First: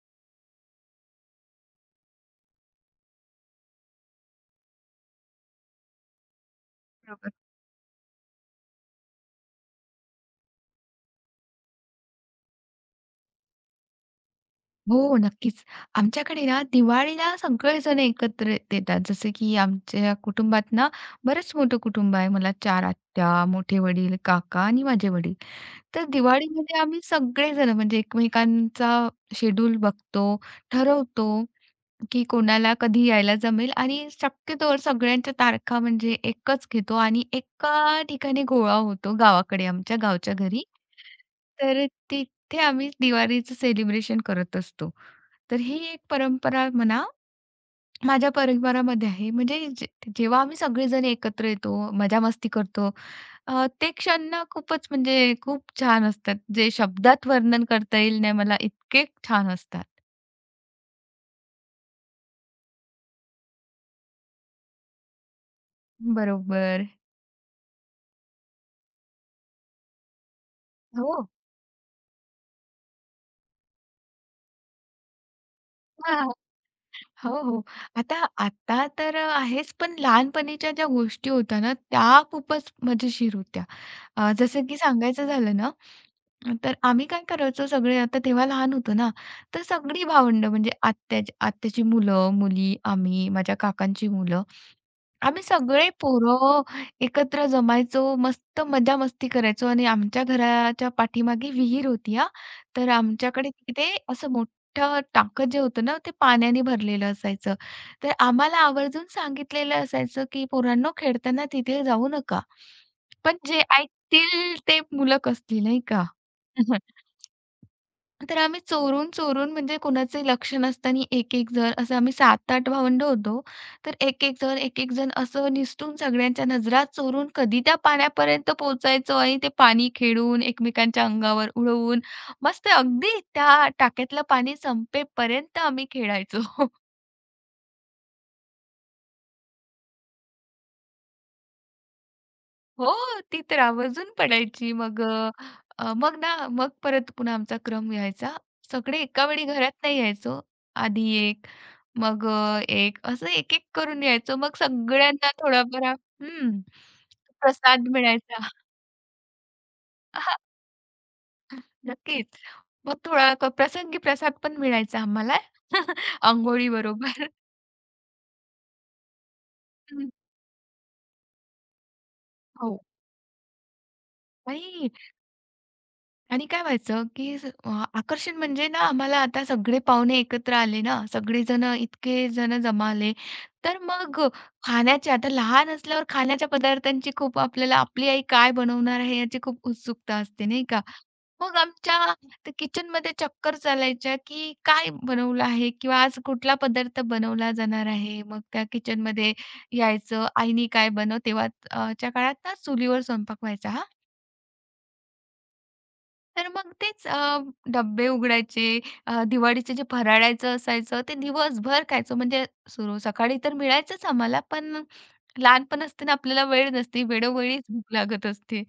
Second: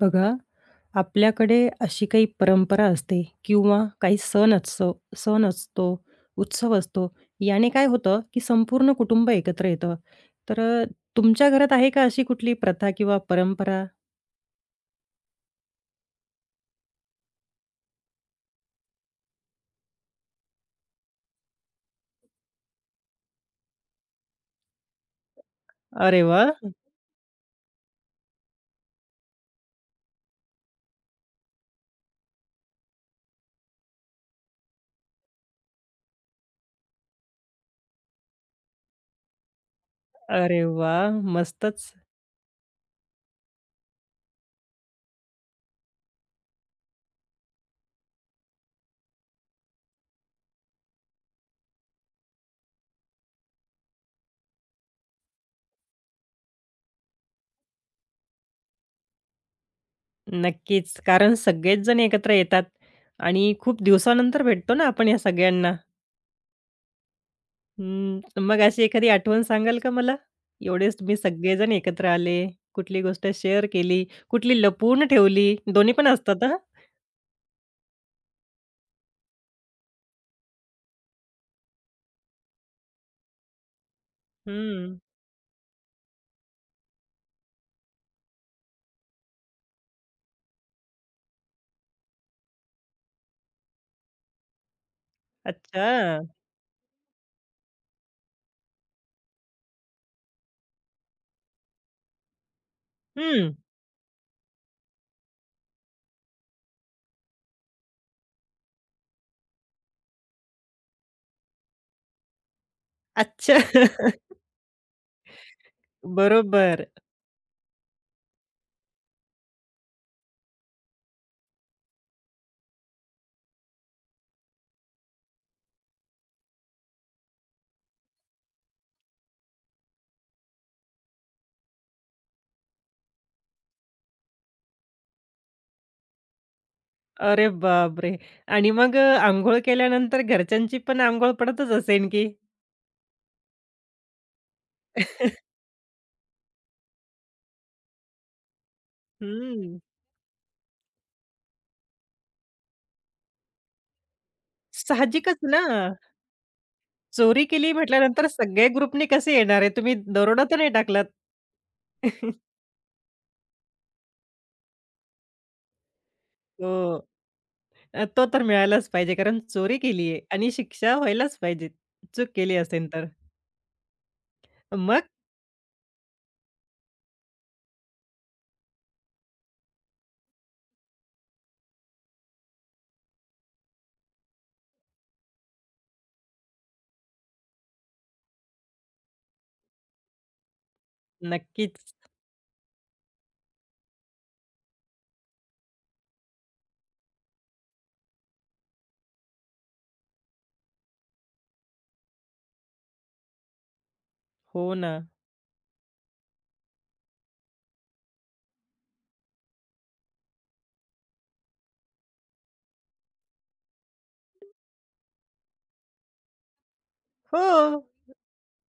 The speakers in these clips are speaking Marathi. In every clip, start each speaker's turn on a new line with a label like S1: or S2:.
S1: बघा, आपल्याकडे अशी काही परंपरा असते किंवा काही सण असतो सण असतो, उत्सव असतो.
S2: बरोबर.
S1: याने काय होतं, की संपूर्ण कुटुंब एकत्र येतं. तर अ, तुमच्या घरात आहे का अशी कुठली प्रथा किंवा परंपरा?
S2: हो, नक्कीच. आमच्याकडे ना दिवाळीला सगळेजण एकत्र येतात. जसे की आमच्या कुटुंबात ना बरंच मोठं कुटुंब आहे. मला चार आत्या, मोठे वडील, काका आणि माझे वडील. तर
S1: अरे वा,
S2: दिवाळीमध्ये आम्ही सगळेजण म्हणजे एकमेकांचा शेड्यूल बघतो, ठरवतो. की कोणाला कधी यायला जमेल आणि शक्यतोवर सगळ्यांच्या तारखा म्हणजे एकच घेतो आणि एका ठिकाणी गोळा होतो गावाकडे आमच्या गावच्या
S1: अरे
S2: घरी.
S1: वा,
S2: तर
S1: मस्तच.
S2: तिथे आम्ही दिवाळीचं सेलिब्रेशन करत असतो. तर ही एक परंपरा म्हणा माझ्या परिवारामध्ये आहे. म्हणजे जेव्हा आम्ही सगळेजण एकत्र येतो, मजा-मस्ती करतो, ते क्षण ना खूपच म्हणजे खूप छान असतात. जे शब्दात वर्णन करता येईल नाही मला, इतके छान असतात.
S1: नक्कीच. कारण सगळेच जण एकत्र येतात आणि खूप दिवसानंतर भेटतो ना आपण या सगळ्यांना.
S2: बरोबर.
S1: हं, मग अशी एखादी आठवण सांगाल का मला? एवढेच तुम्ही
S2: हो.
S1: सगळेजण एकत्र आले, कुठली गोष्ट शेअर केली, कुठली लपवून ठेवली? दोन्ही पण असतात हां?
S2: हो, हो. आता आता तर अ, आहेच, पण लहानपणीच्या ज्या गोष्टी होत्या ना, त्या खूपच मजेशीर होत्या. जसं की
S1: हं.
S2: सांगायचं झालं ना, तर आम्ही काय करायचो सगळे आता तेव्हा लहान होतो ना, तर सगळी भावंडं म्हणजे आत्याची आत्याची मुलं, मुली, आम्ही, माझ्या काकांची मुलं, आम्ही सगळे
S1: अच्छा.
S2: पोरं एकत्र जमायचो. मस्त मजा-मस्ती करायचो आणि आमच्या घराच्या पाठीमागे विहीर होती हां. तर आमच्याकडे
S1: हं.
S2: तिथे असं मोठं टाकं जे होतं ना, ते पाण्याने भरलेलं असायचं. तर आम्हाला आवर्जून सांगितलेलं असायचं, की "पोरांनो, खेळताना तिथे जाऊ नका." पण
S1: अच्छा.
S2: जे तील ते मुलं कसली नाही का?
S1: बरोबर.
S2: तर आम्ही चोरून-चोरून म्हणजे कोणाचंही लक्ष नसताना एक-एक जण असं आम्ही 7-8 भावंडं होतो. तर एक-एक जण, एक-एक जण असं निसटून सगळ्यांच्या नजरा चोरून कधी त्या पाण्यापर्यंत पोहोचायचो आणि ते पाणी खेळून, एकमेकांच्या अंगावर उडवून मस्त अगदी त्या टाक्यातलं पाणी संपेपर्यंत आम्ही खेळायचो.
S1: अरे बापरे! आणि मग अ, अंघोळ केल्यानंतर घरच्यांची पण अंघोळ पडतच असेन की?
S2: हो, ती तर आवर्जून पडायची. मग ना, मग परत पुन्हा आमचा क्रम यायचा. सगळे एका वेळी घरात
S1: हं.
S2: नाही यायचो. आधी एक, मग एक असं एक-एक करून यायचो. मग सगळ्यांना
S1: साहजिकच ना.
S2: थोडाफार हं,
S1: चोरी केली
S2: प्रसाद
S1: म्हटल्यानंतर
S2: मिळायचा.
S1: सगळे ग्रुपनी कसे येणार आहे? तुम्ही दरोडा तर नाही टाकलात?
S2: नक्कीच. मग थोडा प्रसंगी प्रसाद पण मिळायचा आम्हाला.
S1: हो.
S2: अंघोळीबरोबर.
S1: तो तर मिळायलाच पाहिजे कारण चोरी केली
S2: हं,
S1: आहे आणि शिक्षा व्हायलाच पाहिजे. चूक केली
S2: हो.
S1: असेल तर.
S2: नाही
S1: मग
S2: आणि काय व्हायचं, की आकर्षण म्हणजे ना आम्हाला आता सगळे पाहुणे एकत्र आले ना, सगळेजण इतके जण जमाले. तर मग खाण्याचे आता लहान असल्यावर खाण्याच्या पदार्थांची खूप आपल्याला आपली आई काय बनवणार आहे याची खूप उत्सुकता असते, नाही का? मग
S1: नक्कीच.
S2: आमच्या त्या किचनमध्ये चक्कर चालायच्या, की काय बनवलं आहे किंवा आज कुठला पदार्थ बनवला जाणार आहे. मग त्या किचनमध्ये यायचं, आईनी काय बनव तेव्हा च्या काळात ना चुलीवर स्वयंपाक व्हायचा हा.
S1: हो ना.
S2: तर मग तेच डब्बे उघडायचे, दिवाळीचे जे फराळाचं असायचं ते दिवसभर खायचो. म्हणजे सकाळी तर मिळायचंच आम्हाला, पण लहानपण असताना आपल्याला वेळ नसते,
S1: हो.
S2: वेळोवेळीच भूक लागत असते.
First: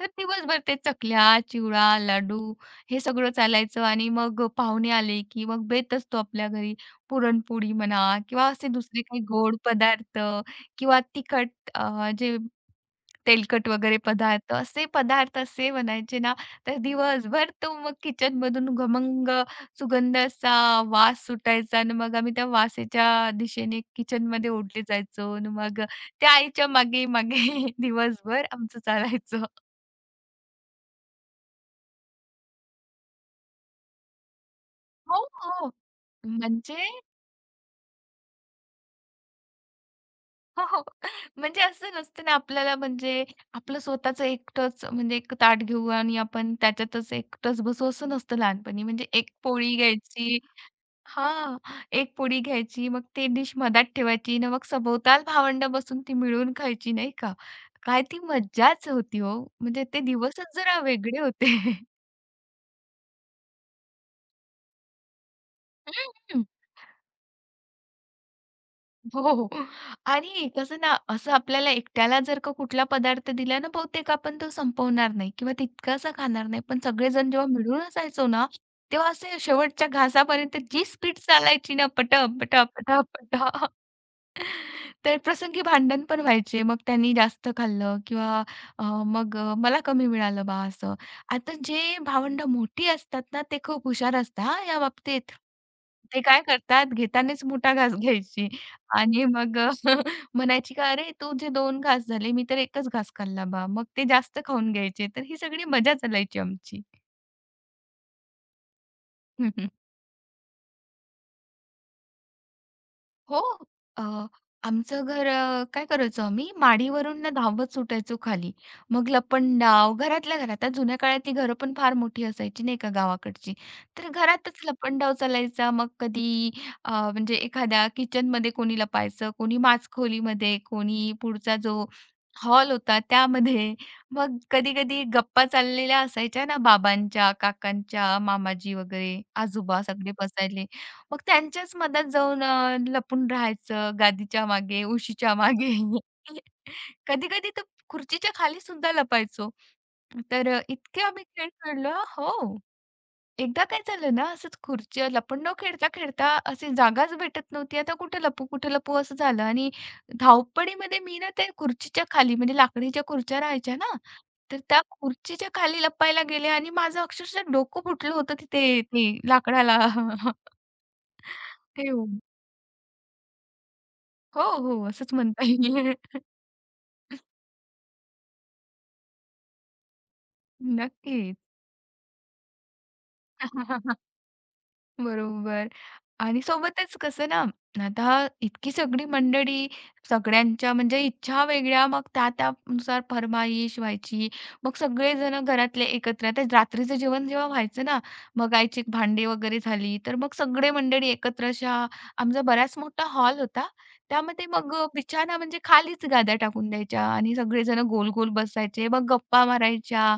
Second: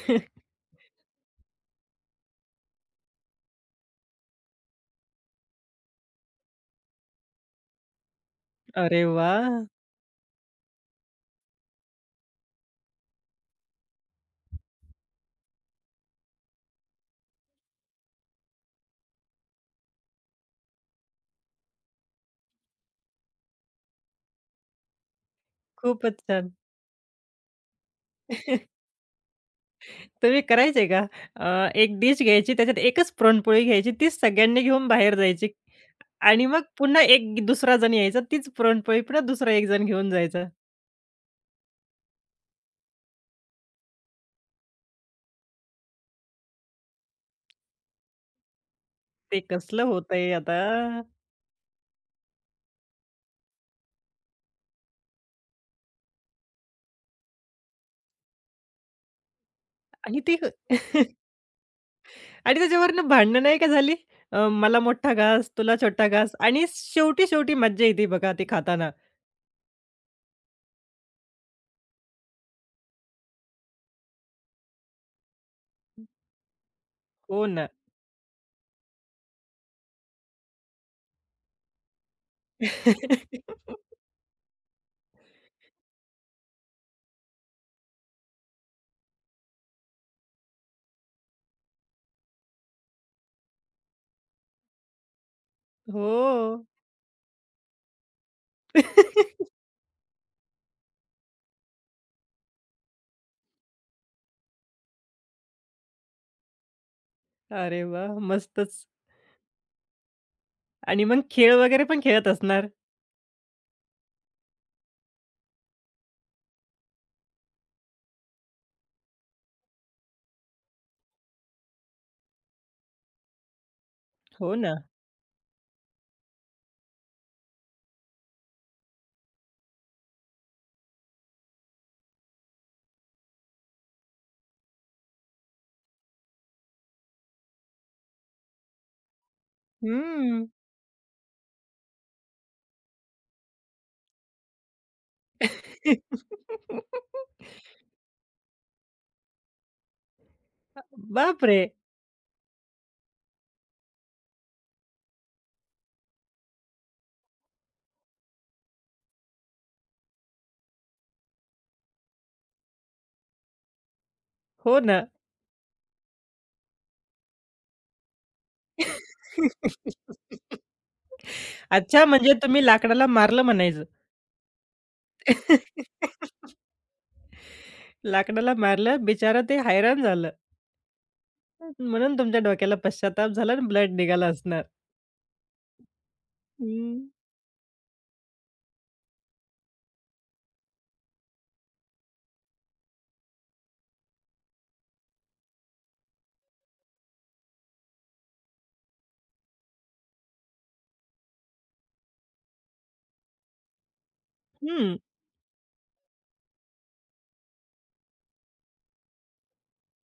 S2: तर दिवसभर ते चकल्या, चिवडा, लाडू हे सगळं चालायचं आणि मग पाहुणे आले, की मग बेत असतो आपल्या घरी. पुरणपोळी म्हणा किंवा असे दुसरे
S1: अरे
S2: काही गोड
S1: वाह!
S2: पदार्थ किंवा तिखट जे तेलकट वगैरे पदार्थ, असे पदार्थ असे बनायचे ना, तर दिवसभर तो मग किचनमधून घमंग सुगंध असा वास सुटायचा आणि मग आम्ही त्या वासाच्या दिशेने किचनमध्ये ओढले जायचो आणि मग
S1: खूपच
S2: त्या
S1: छान.
S2: आईच्या मागे, मागे दिवसभर आमचं चालायचं.
S1: तुम्ही करायचे का? एक डिश घ्यायची त्याच्यात एकच पुरणपोळी घ्यायची तीच सगळ्यांनी घेऊन बाहेर
S2: हो,
S1: जायची
S2: हो.
S1: आणि मग
S2: म्हणजे
S1: पुन्हा एक दुसरा जण यायचा तीच पुरणपोळी पुन्हा दुसरा एक जण घेऊन जायचा.
S2: हो, हो. म्हणजे असं नसतं ना आपल्याला म्हणजे आपलं स्वतःचं एकटंच म्हणजे एक ताट घेऊ आणि आपण त्याच्यातच एकटंच बसू असं नसतं लहानपणी. म्हणजे एक
S1: ते
S2: पोळी
S1: कसलं होतंय
S2: घ्यायची
S1: आता
S2: हां, एक पोळी घ्यायची, मग ते डिश मधात ठेवायची ना मग सभोवताल भावंड बसून ती मिळून खायची नाही का? काय ती मज्जाच होती हो. म्हणजे ते
S1: आणि ते
S2: दिवसच जरा वेगळे होते.
S1: आणि त्याच्यावरनं भांडणं नाही का झाली? मला मोठा घास, तुला छोटा घास आणि शेवटी, शेवटी मज्जा येते बघा ते खाताना.
S2: हो, हो. आणि कसं ना, असं आपल्याला एकट्याला जर का कुठला पदार्थ दिला ना, बहुतेक आपण तो संपवणार नाही किंवा तितकासा खाणार नाही. पण सगळेजण
S1: हो
S2: जेव्हा
S1: ना.
S2: मिळून असायचो ना, तेव्हा असे शेवटच्या घासापर्यंत जी स्पीड चालायची ना, पटप, पटप, पटप, पटप. तर प्रसंगी भांडण पण व्हायचे. मग त्यांनी जास्त खाल्लं किंवा मग मला कमी मिळालं बा असं. आता जे भावंडं मोठी असतात ना, ते खूप हुशार असतात हां, या बाबतीत.
S1: हो.
S2: ते काय करतात, घेतानाच मोठा घास घ्यायची. आणि मग म्हणायची का "अरे, तुझे दोन घास झाले, मी तर एकच घास खाल्ला बा." मग ते जास्त खाऊन घ्यायचे. तर ही सगळी मजा चालायची आमची.
S1: अरे वाह! मस्तच. आणि मग खेळ वगैरे पण खेळत असणार?
S2: हो. अ, आमचं घर काय करायचो आम्ही माडीवरून ना धावत सुटायचो खाली. मग लपंडाव घरातल्या घरात. आता जुन्या काळात ती घरं पण फार मोठी असायची नाही का गावाकडची. तर
S1: हो
S2: घरातच
S1: ना.
S2: लपंडाव चालायचा. मग कधी म्हणजे एखाद्या किचनमध्ये कोणी लपायचं, कोणी माचखोलीमध्ये, कोणी पुढचा जो हॉल होता त्यामध्ये. मग कधी-कधी गप्पा चाललेल्या असायच्या ना बाबांच्या, काकांच्या, मामाजी वगैरे आजोबा सगळे
S1: हं.
S2: बसायले. मग त्यांच्याच मधात जाऊन लपून राहायचं गादीच्या मागे, उशीच्या मागे. कधी-कधी तर खुर्चीच्या खाली सुद्धा लपायचो. तर इतके आम्ही खेळ
S1: बापरे!
S2: खेळलो हो. एकदा काय झालं ना, असंच खुर्ची लपंडाव खेळता-खेळता असे जागाच भेटत नव्हती. आता कुठे लपू, कुठे लपू असं झालं आणि धावपळीमध्ये मी ना त्या खुर्चीच्या खाली म्हणजे लाकडीच्या खुर्च्या राहायच्या ना, तर
S1: हो
S2: त्या
S1: ना.
S2: खुर्चीच्या खाली लपायला गेले आणि माझं अक्षरशः डोकं फुटलं होतं तिथे ते लाकडाला. हे
S1: अच्छा,
S2: हो.
S1: म्हणजे तुम्ही लाकडाला मारलं म्हणायचं.
S2: हो, हो. असंच म्हणता येईल.
S1: लाकडाला मारलं, बिचारं ते हैराण झालं.
S2: नक्कीच.
S1: म्हणून तुमच्या डोक्याला पश्चात्ताप झाला आणि ब्लड निघाला असणार.
S2: बरोबर आणि सोबतच
S1: हं,
S2: कसं ना, आता इतकी सगळी मंडळी, सगळ्यांच्या म्हणजे इच्छा वेगळ्या, मग त्या त्यानुसार फर्माईश व्हायची. मग सगळेजण घरातले एकत्र आता रात्रीचं जेवण जेव्हा व्हायचं ना, मग आईची भांडी वगैरे झाली, तर मग सगळे मंडळी एकत्र अशा आमचा बराच मोठा हॉल होता. त्यामध्ये मग
S1: हं.
S2: बिछाना म्हणजे खालीच गाद्या टाकून द्यायच्या आणि सगळेजण गोल-गोल बसायचे. मग गप्पा मारायच्या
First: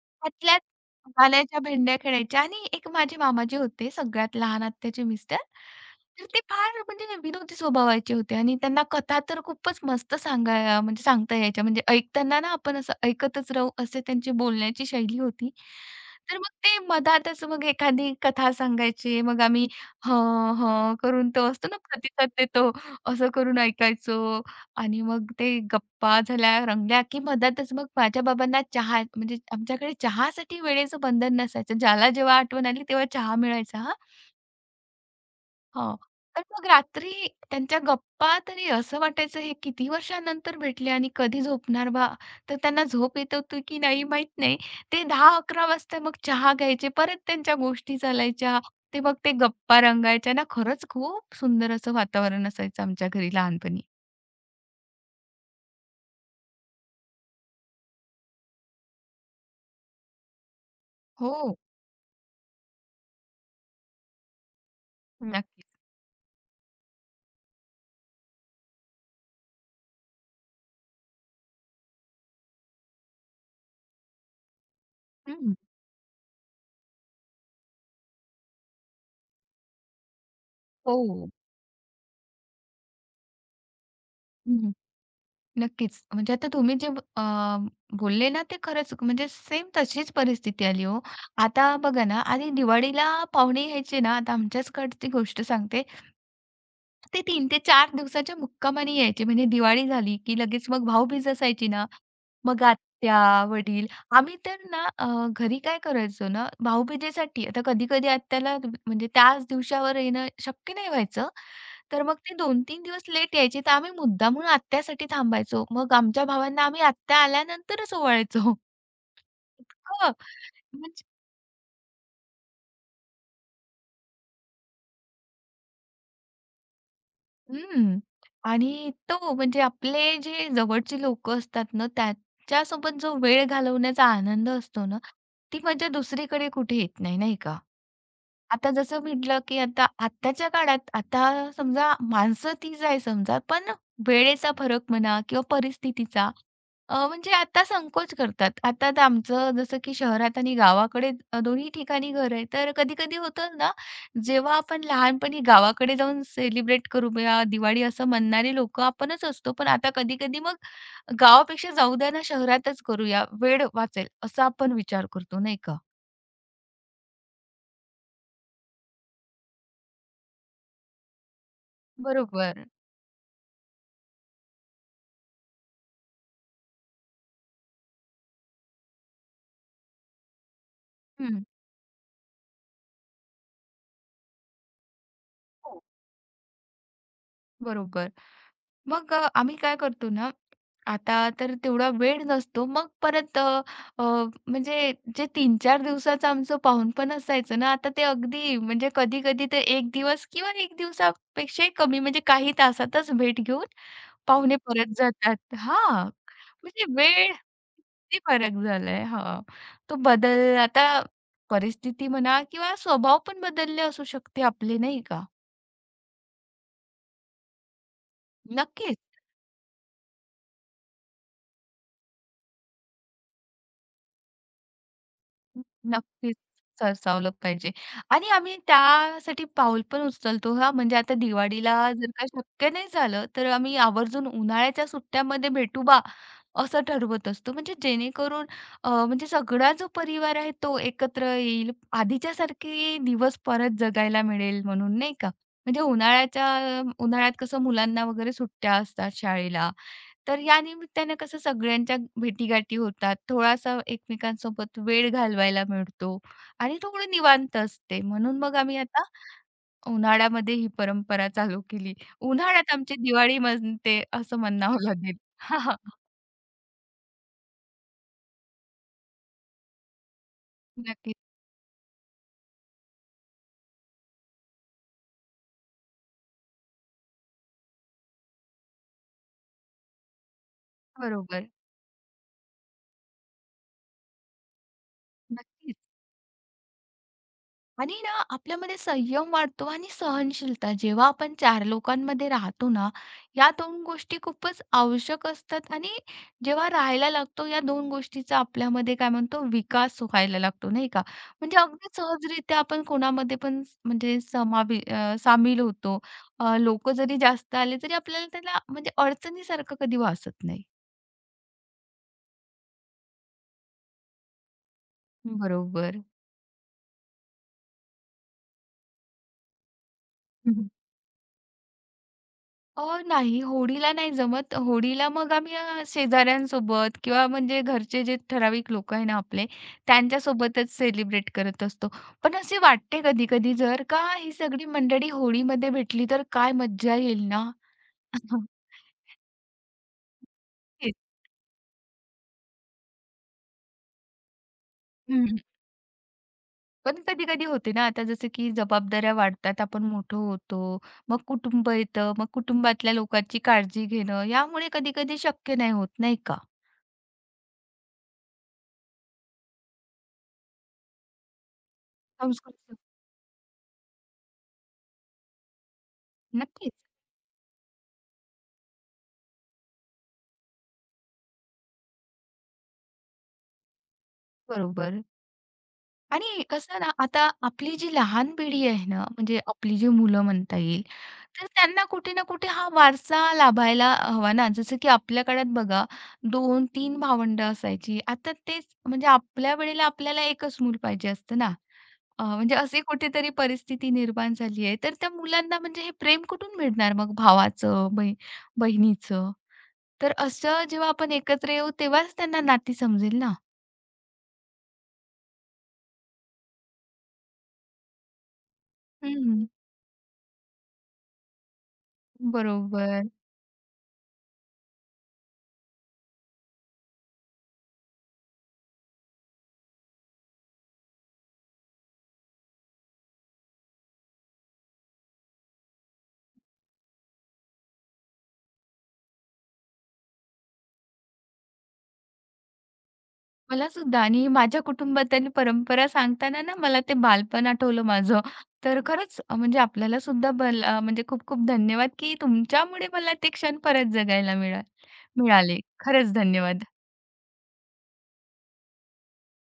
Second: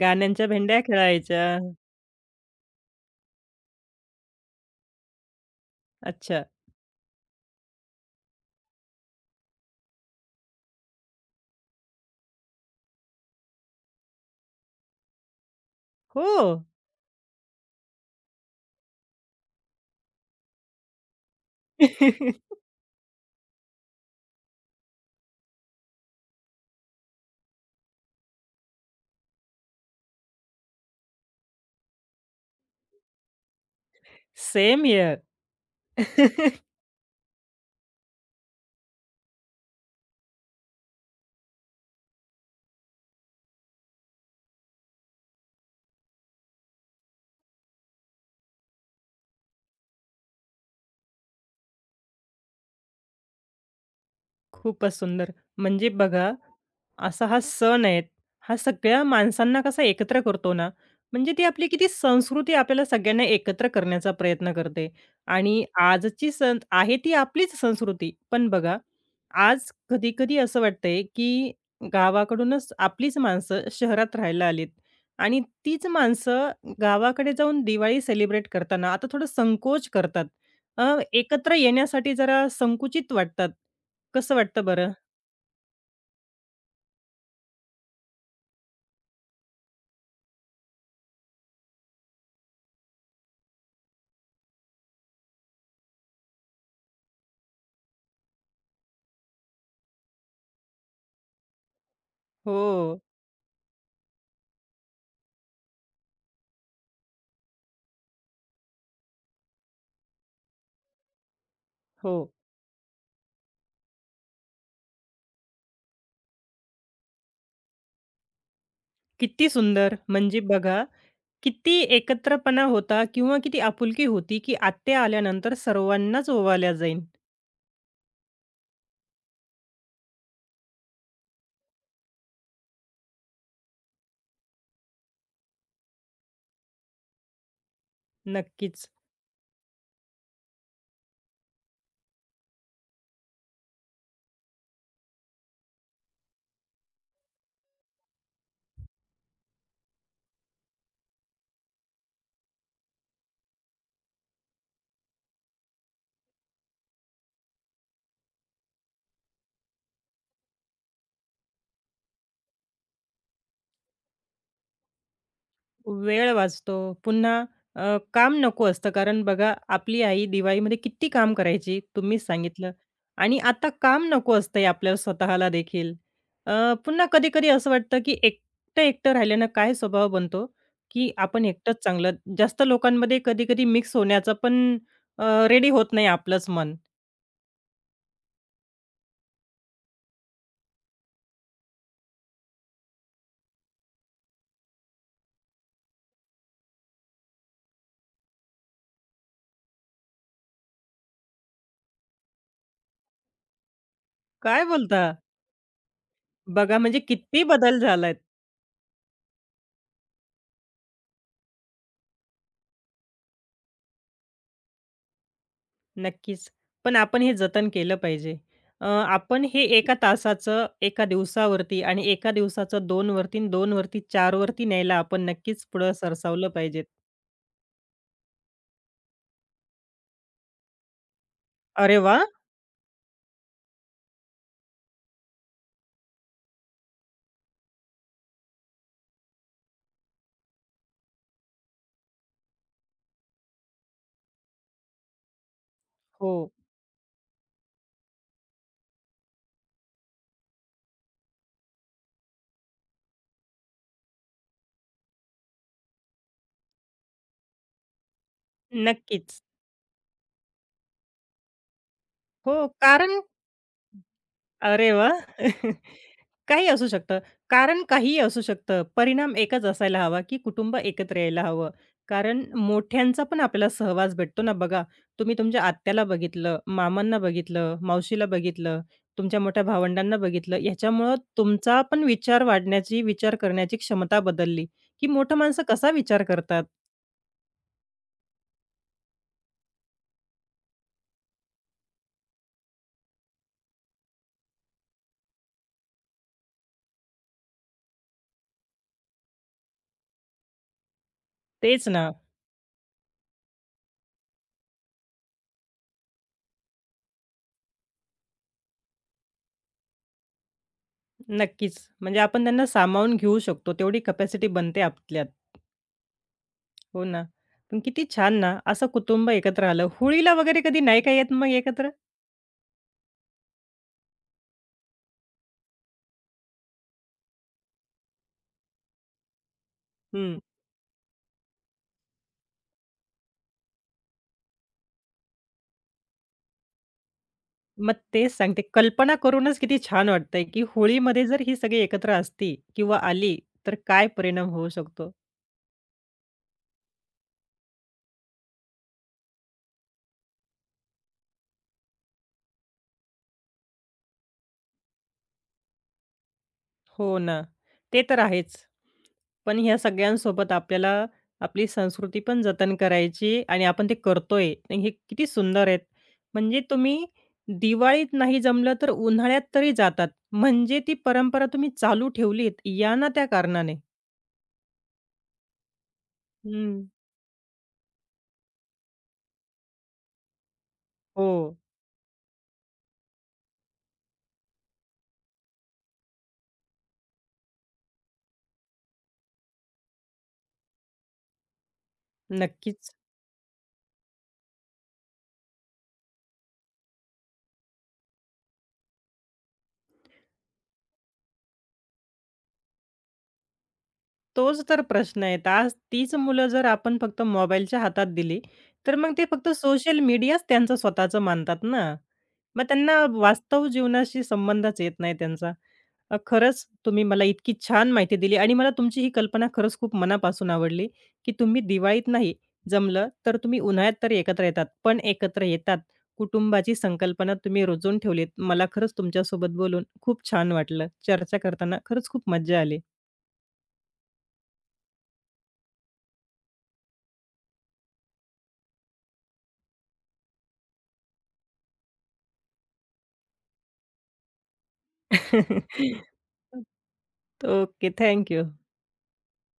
S1: गाण्यांच्या
S2: त्यातल्यात
S1: भेंड्या खेळायच्या.
S2: भाल्याच्या भेंड्या खेळायच्या आणि एक माझे मामाजी होते सगळ्यात लहान आत्याचे मिस्टर. तर ते
S1: अच्छा.
S2: फार म्हणजे विनोदी स्वभावाचे होते आणि त्यांना कथा तर खूपच मस्त सांगाय म्हणजे सांगता यायच्या. म्हणजे ऐकताना ना आपण असं ऐकतच राहू असे त्यांची बोलण्याची शैली होती. तर
S1: हो.
S2: मग ते मधातच मग एखादी कथा सांगायची. मग आम्ही हं, हं, करून तो असतो ना प्रतिसाद देतो, असं करून ऐकायचो. आणि मग ते गप्पा झाल्या, रंगल्या, की मधातच मग माझ्या बाबांना चहा म्हणजे आमच्याकडे चहासाठी वेळेचं बंधन नसायचं. ज्याला जेव्हा आठवण आली तेव्हा चहा मिळायचा हां.
S1: Same here.
S2: हो. तर मग रात्री त्यांच्या गप्पा तरी असं वाटायचं हे किती वर्षानंतर भेटले आणि कधी झोपणार बा? तर त्यांना झोप येत होती की नाही माहीत नाही. ते 10-11 वाजता मग चहा घ्यायचे. परत त्यांच्या गोष्टी चालायच्या. ते मग ते गप्पा रंगायच्या ना, खरंच खूप सुंदर असं वातावरण असायचं आमच्या घरी लहानपणी.
S1: खूपच सुंदर. म्हणजे बघा, असा हा सण आहे, हा सगळ्या माणसांना कसा एकत्र करतो ना, म्हणजे ती
S2: हो,
S1: आपली किती संस्कृती आपल्याला सगळ्यांना एकत्र करण्याचा प्रयत्न करते. आणि
S2: नक्कीच.
S1: आजची सण आहे ती आपलीच संस्कृती. पण बघा, आज कधी-कधी असं वाटतंय, की गावाकडूनच आपलीच माणसं शहरात राहायला आलीत आणि
S2: हं.
S1: तीच माणसं गावाकडे जाऊन दिवाळी सेलिब्रेट करताना आता थोडं संकोच करतात. अ,
S2: हो.
S1: एकत्र येण्यासाठी जरा संकुचित वाटतात. कसं वाटतं
S2: हं,
S1: बरं?
S2: नक्कीच. म्हणजे आता तुम्ही जे अ, बोलले ना ते खरंच म्हणजे सेम तशीच परिस्थिती आली हो. आता बघा ना आधी दिवाळीला पाहुणे यायचे ना, आता आमच्याच कडची गोष्ट सांगते. ते तीन ते 4 दिवसाच्या मुक्कामाने यायचे. म्हणजे दिवाळी झाली, की लगेच मग भाऊबीज असायची ना, मग
S1: हो,
S2: आत्या, वडील आम्ही तर ना घरी काय करायचो ना, भाऊबीजेसाठी आता कधी-कधी आत्याला म्हणजे त्याच दिवसावर येणं शक्य नाही व्हायचं. तर
S1: हो.
S2: मग ते 2-3 दिवस लेट यायचे, तर आम्ही मुद्दामून आत्यासाठी थांबायचो. मग आमच्या भावांना आम्ही आत्या आल्यानंतरच ओवाळायचो.
S1: किती सुंदर!
S2: इतकं
S1: म्हणजे बघा,
S2: म्हणजे
S1: किती एकत्रपणा होता किंवा किती आपुलकी होती, की आत्या आल्यानंतर सर्वांनाच ओवाळल्या जाईल.
S2: हं. आणि तो म्हणजे आपले जे जवळची लोकं असतात ना, त्यांच्यासोबत जो वेळ घालवण्याचा आनंद असतो ना, ती मजा दुसरीकडे कुठे येत नाही, नाही का? आता
S1: नक्कीच.
S2: जसं म्हटलं, की आता आत्ताच्या काळात आता समजा माणसं तीच आहे समजा, पण वेळेचा फरक म्हणा किंवा परिस्थितीचा म्हणजे आता संकोच करतात. आता तर आमचं जसं की शहरात आणि गावाकडे दोन्ही ठिकाणी घर आहे. तर कधी-कधी होतं ना, जेव्हा आपण लहानपणी गावाकडे जाऊन सेलिब्रेट करूया दिवाळी असं म्हणणारे लोकं आपणच असतो. पण आता कधी-कधी मग गावापेक्षा जाऊ द्या ना, शहरातच करूया, वेळ वाचेल असा आपण विचार करतो, नाही का?
S1: वेळ वाचतो. पुन्हा अ, काम नको असतं. कारण बघा, आपली आई दिवाळीमध्ये किती काम करायची, तुम्हीच
S2: बरोबर.
S1: सांगितलं. आणि आता काम नको असतंय आपल्याला स्वतःला देखील. पुन्हा कधी-कधी असं वाटतं, की एकटं-एकटं राहिल्यानं काय स्वभाव बनतो, की
S2: हं.
S1: आपण एकटंच चांगलं. जास्त लोकांमध्ये कधी-कधी मिक्स होण्याचं पण रेडी
S2: हो.
S1: होत नाही आपलंच मन.
S2: बरोबर. मग आम्ही काय करतो ना, आता तर तेवढा वेळ नसतो. मग परत अ, अ, म्हणजे जे 3-4 दिवसाचं आमचं पाहुणपण असायचं ना, आता ते अगदी म्हणजे कधी-कधी ते एक दिवस किंवा 1 दिवसापेक्षाही कमी म्हणजे काही तासातच भेट घेऊन पाहुणे
S1: काय
S2: परत
S1: बोलता?
S2: जातात. हां,
S1: बघा
S2: म्हणजे
S1: म्हणजे किती बदल झालाय.
S2: किती फरक झालाय. हां, तो बदल आता परिस्थिती म्हणा किंवा स्वभाव पण बदलले असू शकते आपले, नाही का?
S1: नक्कीच. पण आपण हे जतन केलं पाहिजे.
S2: नक्कीच.
S1: आपण हे एका तासाचं एका दिवसावरती आणि 1 दिवसाचं 2 आणि 2 वरती 4 वरती न्यायला आपण नक्कीच पुढं
S2: नक्कीच
S1: सरसावलं पाहिजे.
S2: सरसावलं पाहिजे आणि आम्ही त्यासाठी पाऊल पण उचलतो हां. म्हणजे आता दिवाळीला
S1: अरे
S2: जर
S1: वाह!
S2: का शक्य नाही झालं, तर आम्ही आवर्जून उन्हाळ्याच्या सुट्ट्यामध्ये भेटू बा, असं ठरवत असतो. म्हणजे जेणेकरून म्हणजे सगळा जो परिवार आहे तो एकत्र येईल. आधीच्यासारखे दिवस परत जगायला मिळेल म्हणून नाही का. म्हणजे
S1: हो,
S2: उन्हाळ्यात कसं मुलांना वगैरे सुट्ट्या असतात शाळेला तर या निमित्तानं कसं सगळ्यांच्या भेटीगाठी होतात. थोडासा एकमेकांसोबत वेळ घालवायला मिळतो आणि थोडं निवांत असते. म्हणून मग आम्ही आता
S1: नक्कीच.
S2: उन्हाळ्यामध्ये ही परंपरा चालू केली.
S1: हो,
S2: उन्हाळ्यात आमची
S1: कारण
S2: दिवाळी मनते असं म्हणावं
S1: अरे
S2: लागेल.
S1: वाह!
S2: हां, हां.
S1: काही असू शकतं. कारण काहीही असू शकतं. परिणाम एकच असायला हवा, की कुटुंब एकत्र यायला हवं. कारण मोठ्यांचा पण आपल्याला सहवास भेटतो ना. बघा, तुम्ही तुमच्या आत्याला बघितलं, मामांना बघितलं, मावशीला बघितलं, तुमच्या मोठ्या भावंडांना बघितलं. ह्याच्यामुळं
S2: बरोबर.
S1: तुमचा पण विचार वाढण्याची, विचार करण्याची क्षमता बदलली, की मोठं माणसं
S2: नक्कीच.
S1: कसा विचार करतात?
S2: आणि ना आपल्यामध्ये संयम वाढतो आणि सहनशीलता. जेव्हा आपण 4 लोकांमध्ये राहतो ना, या 2 गोष्टी खूपच आवश्यक असतात आणि जेव्हा राहायला लागतो या 2 गोष्टीचा आपल्यामध्ये काय म्हणतो विकास व्हायला लागतो, नाही का? म्हणजे
S1: तेच
S2: अगदी
S1: ना.
S2: सहजरित्या आपण कोणामध्ये पण म्हणजे सामील होतो. अ, जरी जास्त आले तरी आपल्याला त्याला म्हणजे अडचणीसारखं कधी भासत नाही.
S1: नक्कीच. म्हणजे आपण त्यांना सामावून घेऊ शकतो. तेवढी कपॅसिटी बनते आपल्यात.
S2: बरोबर.
S1: हो ना. पण किती छान ना, असं कुटुंब एकत्र आलं. होळीला वगैरे कधी नाही का येत मग एकत्र?
S2: अ, नाही होडीला नाही जमत. होडीला मग आम्ही शेजाऱ्यांसोबत किंवा म्हणजे घरचे जे ठराविक लोकं आहे ना आपले,
S1: हं.
S2: त्यांच्यासोबतच सेलिब्रेट करत असतो. पण असे वाटते कधी-कधी जर का ही सगळी मंडळी होळीमध्ये भेटली तर काय मज्जा येईल ना?
S1: मग तेच सांगते, कल्पना करूनच किती छान वाटतंय, की
S2: तेच.
S1: होळीमध्ये जर ही सगळी एकत्र असती किंवा आली, तर काय परिणाम होऊ शकतो?
S2: हं. पण कधी-कधी होते ना आता जसं की जबाबदाऱ्या वाढतात, आपण मोठं होतो, मग कुटुंब येतं, मग कुटुंबातल्या लोकांची काळजी घेणं, यामुळे कधी-कधी शक्य नाही होत, नाही का?
S1: हो ना. ते तर आहेच. पण ह्या सगळ्यांसोबत आपल्याला आपली संस्कृती पण
S2: समजू
S1: जतन करायची आणि आपण ते करतोय. आणि हे किती सुंदर आहेत. म्हणजे
S2: नक्कीच.
S1: तुम्ही दिवाळीत नाही जमलं तर उन्हाळ्यात तरी जातात. म्हणजे ती परंपरा तुम्ही चालू ठेवलीत या ना त्या कारणाने.
S2: बरोबर. आणि कसं
S1: हं.
S2: ना, आता आपली जी लहान पिढी आहे ना, म्हणजे आपली जी मुलं म्हणता येईल,
S1: हो.
S2: तर त्यांना कुठे ना कुठे हा वारसा लाभायला हवा ना. जसं की आपल्या काळात बघा 2 तीन भावंडं असायची. आता तेच म्हणजे आपल्या वेळेला आपल्याला एकच मूल पाहिजे असतं ना. म्हणजे अशी
S1: नक्कीच.
S2: कुठेतरी परिस्थिती निर्माण झाली आहे. तर त्या मुलांना म्हणजे हे प्रेम कुठून मिळणार मग भावाचं, बहिणीचं? तर असं जेव्हा आपण एकत्र येऊ तेव्हाच त्यांना नाती समजेल ना.
S1: तोच तर प्रश्न आहे. आज तीच मुलं जर आपण फक्त मोबाईलच्या हातात दिली, तर मग ते
S2: हं,
S1: फक्त सोशल मीडियाच त्यांचं स्वतःचं मानतात ना. मग त्यांना
S2: बरोबर.
S1: वास्तव जीवनाशी संबंधच येत नाही त्यांचा. खरंच तुम्ही मला इतकी छान माहिती दिली आणि मला तुमची ही कल्पना खरंच खूप मनापासून आवडली, की तुम्ही दिवाळीत नाही जमलं तर तुम्ही उन्हाळ्यात तरी एकत्र येतात. पण एकत्र येतात. कुटुंबाची संकल्पना तुम्ही रुजून ठेवलीत. मला खरंच तुमच्यासोबत बोलून खूप छान वाटलं. चर्चा करताना खरंच खूप मज्जा आली.
S2: मला सुद्धा आणि माझ्या कुटुंबातील परंपरा सांगताना ना मला ते बालपण आठवलं माझं. तर खरंच म्हणजे आपल्याला सुद्धा म्हणजे खूप खूप धन्यवाद, की तुमच्यामुळे मला ते क्षण परत जगायला मिळाले. खरंच धन्यवाद.
S1: Okay, thank you.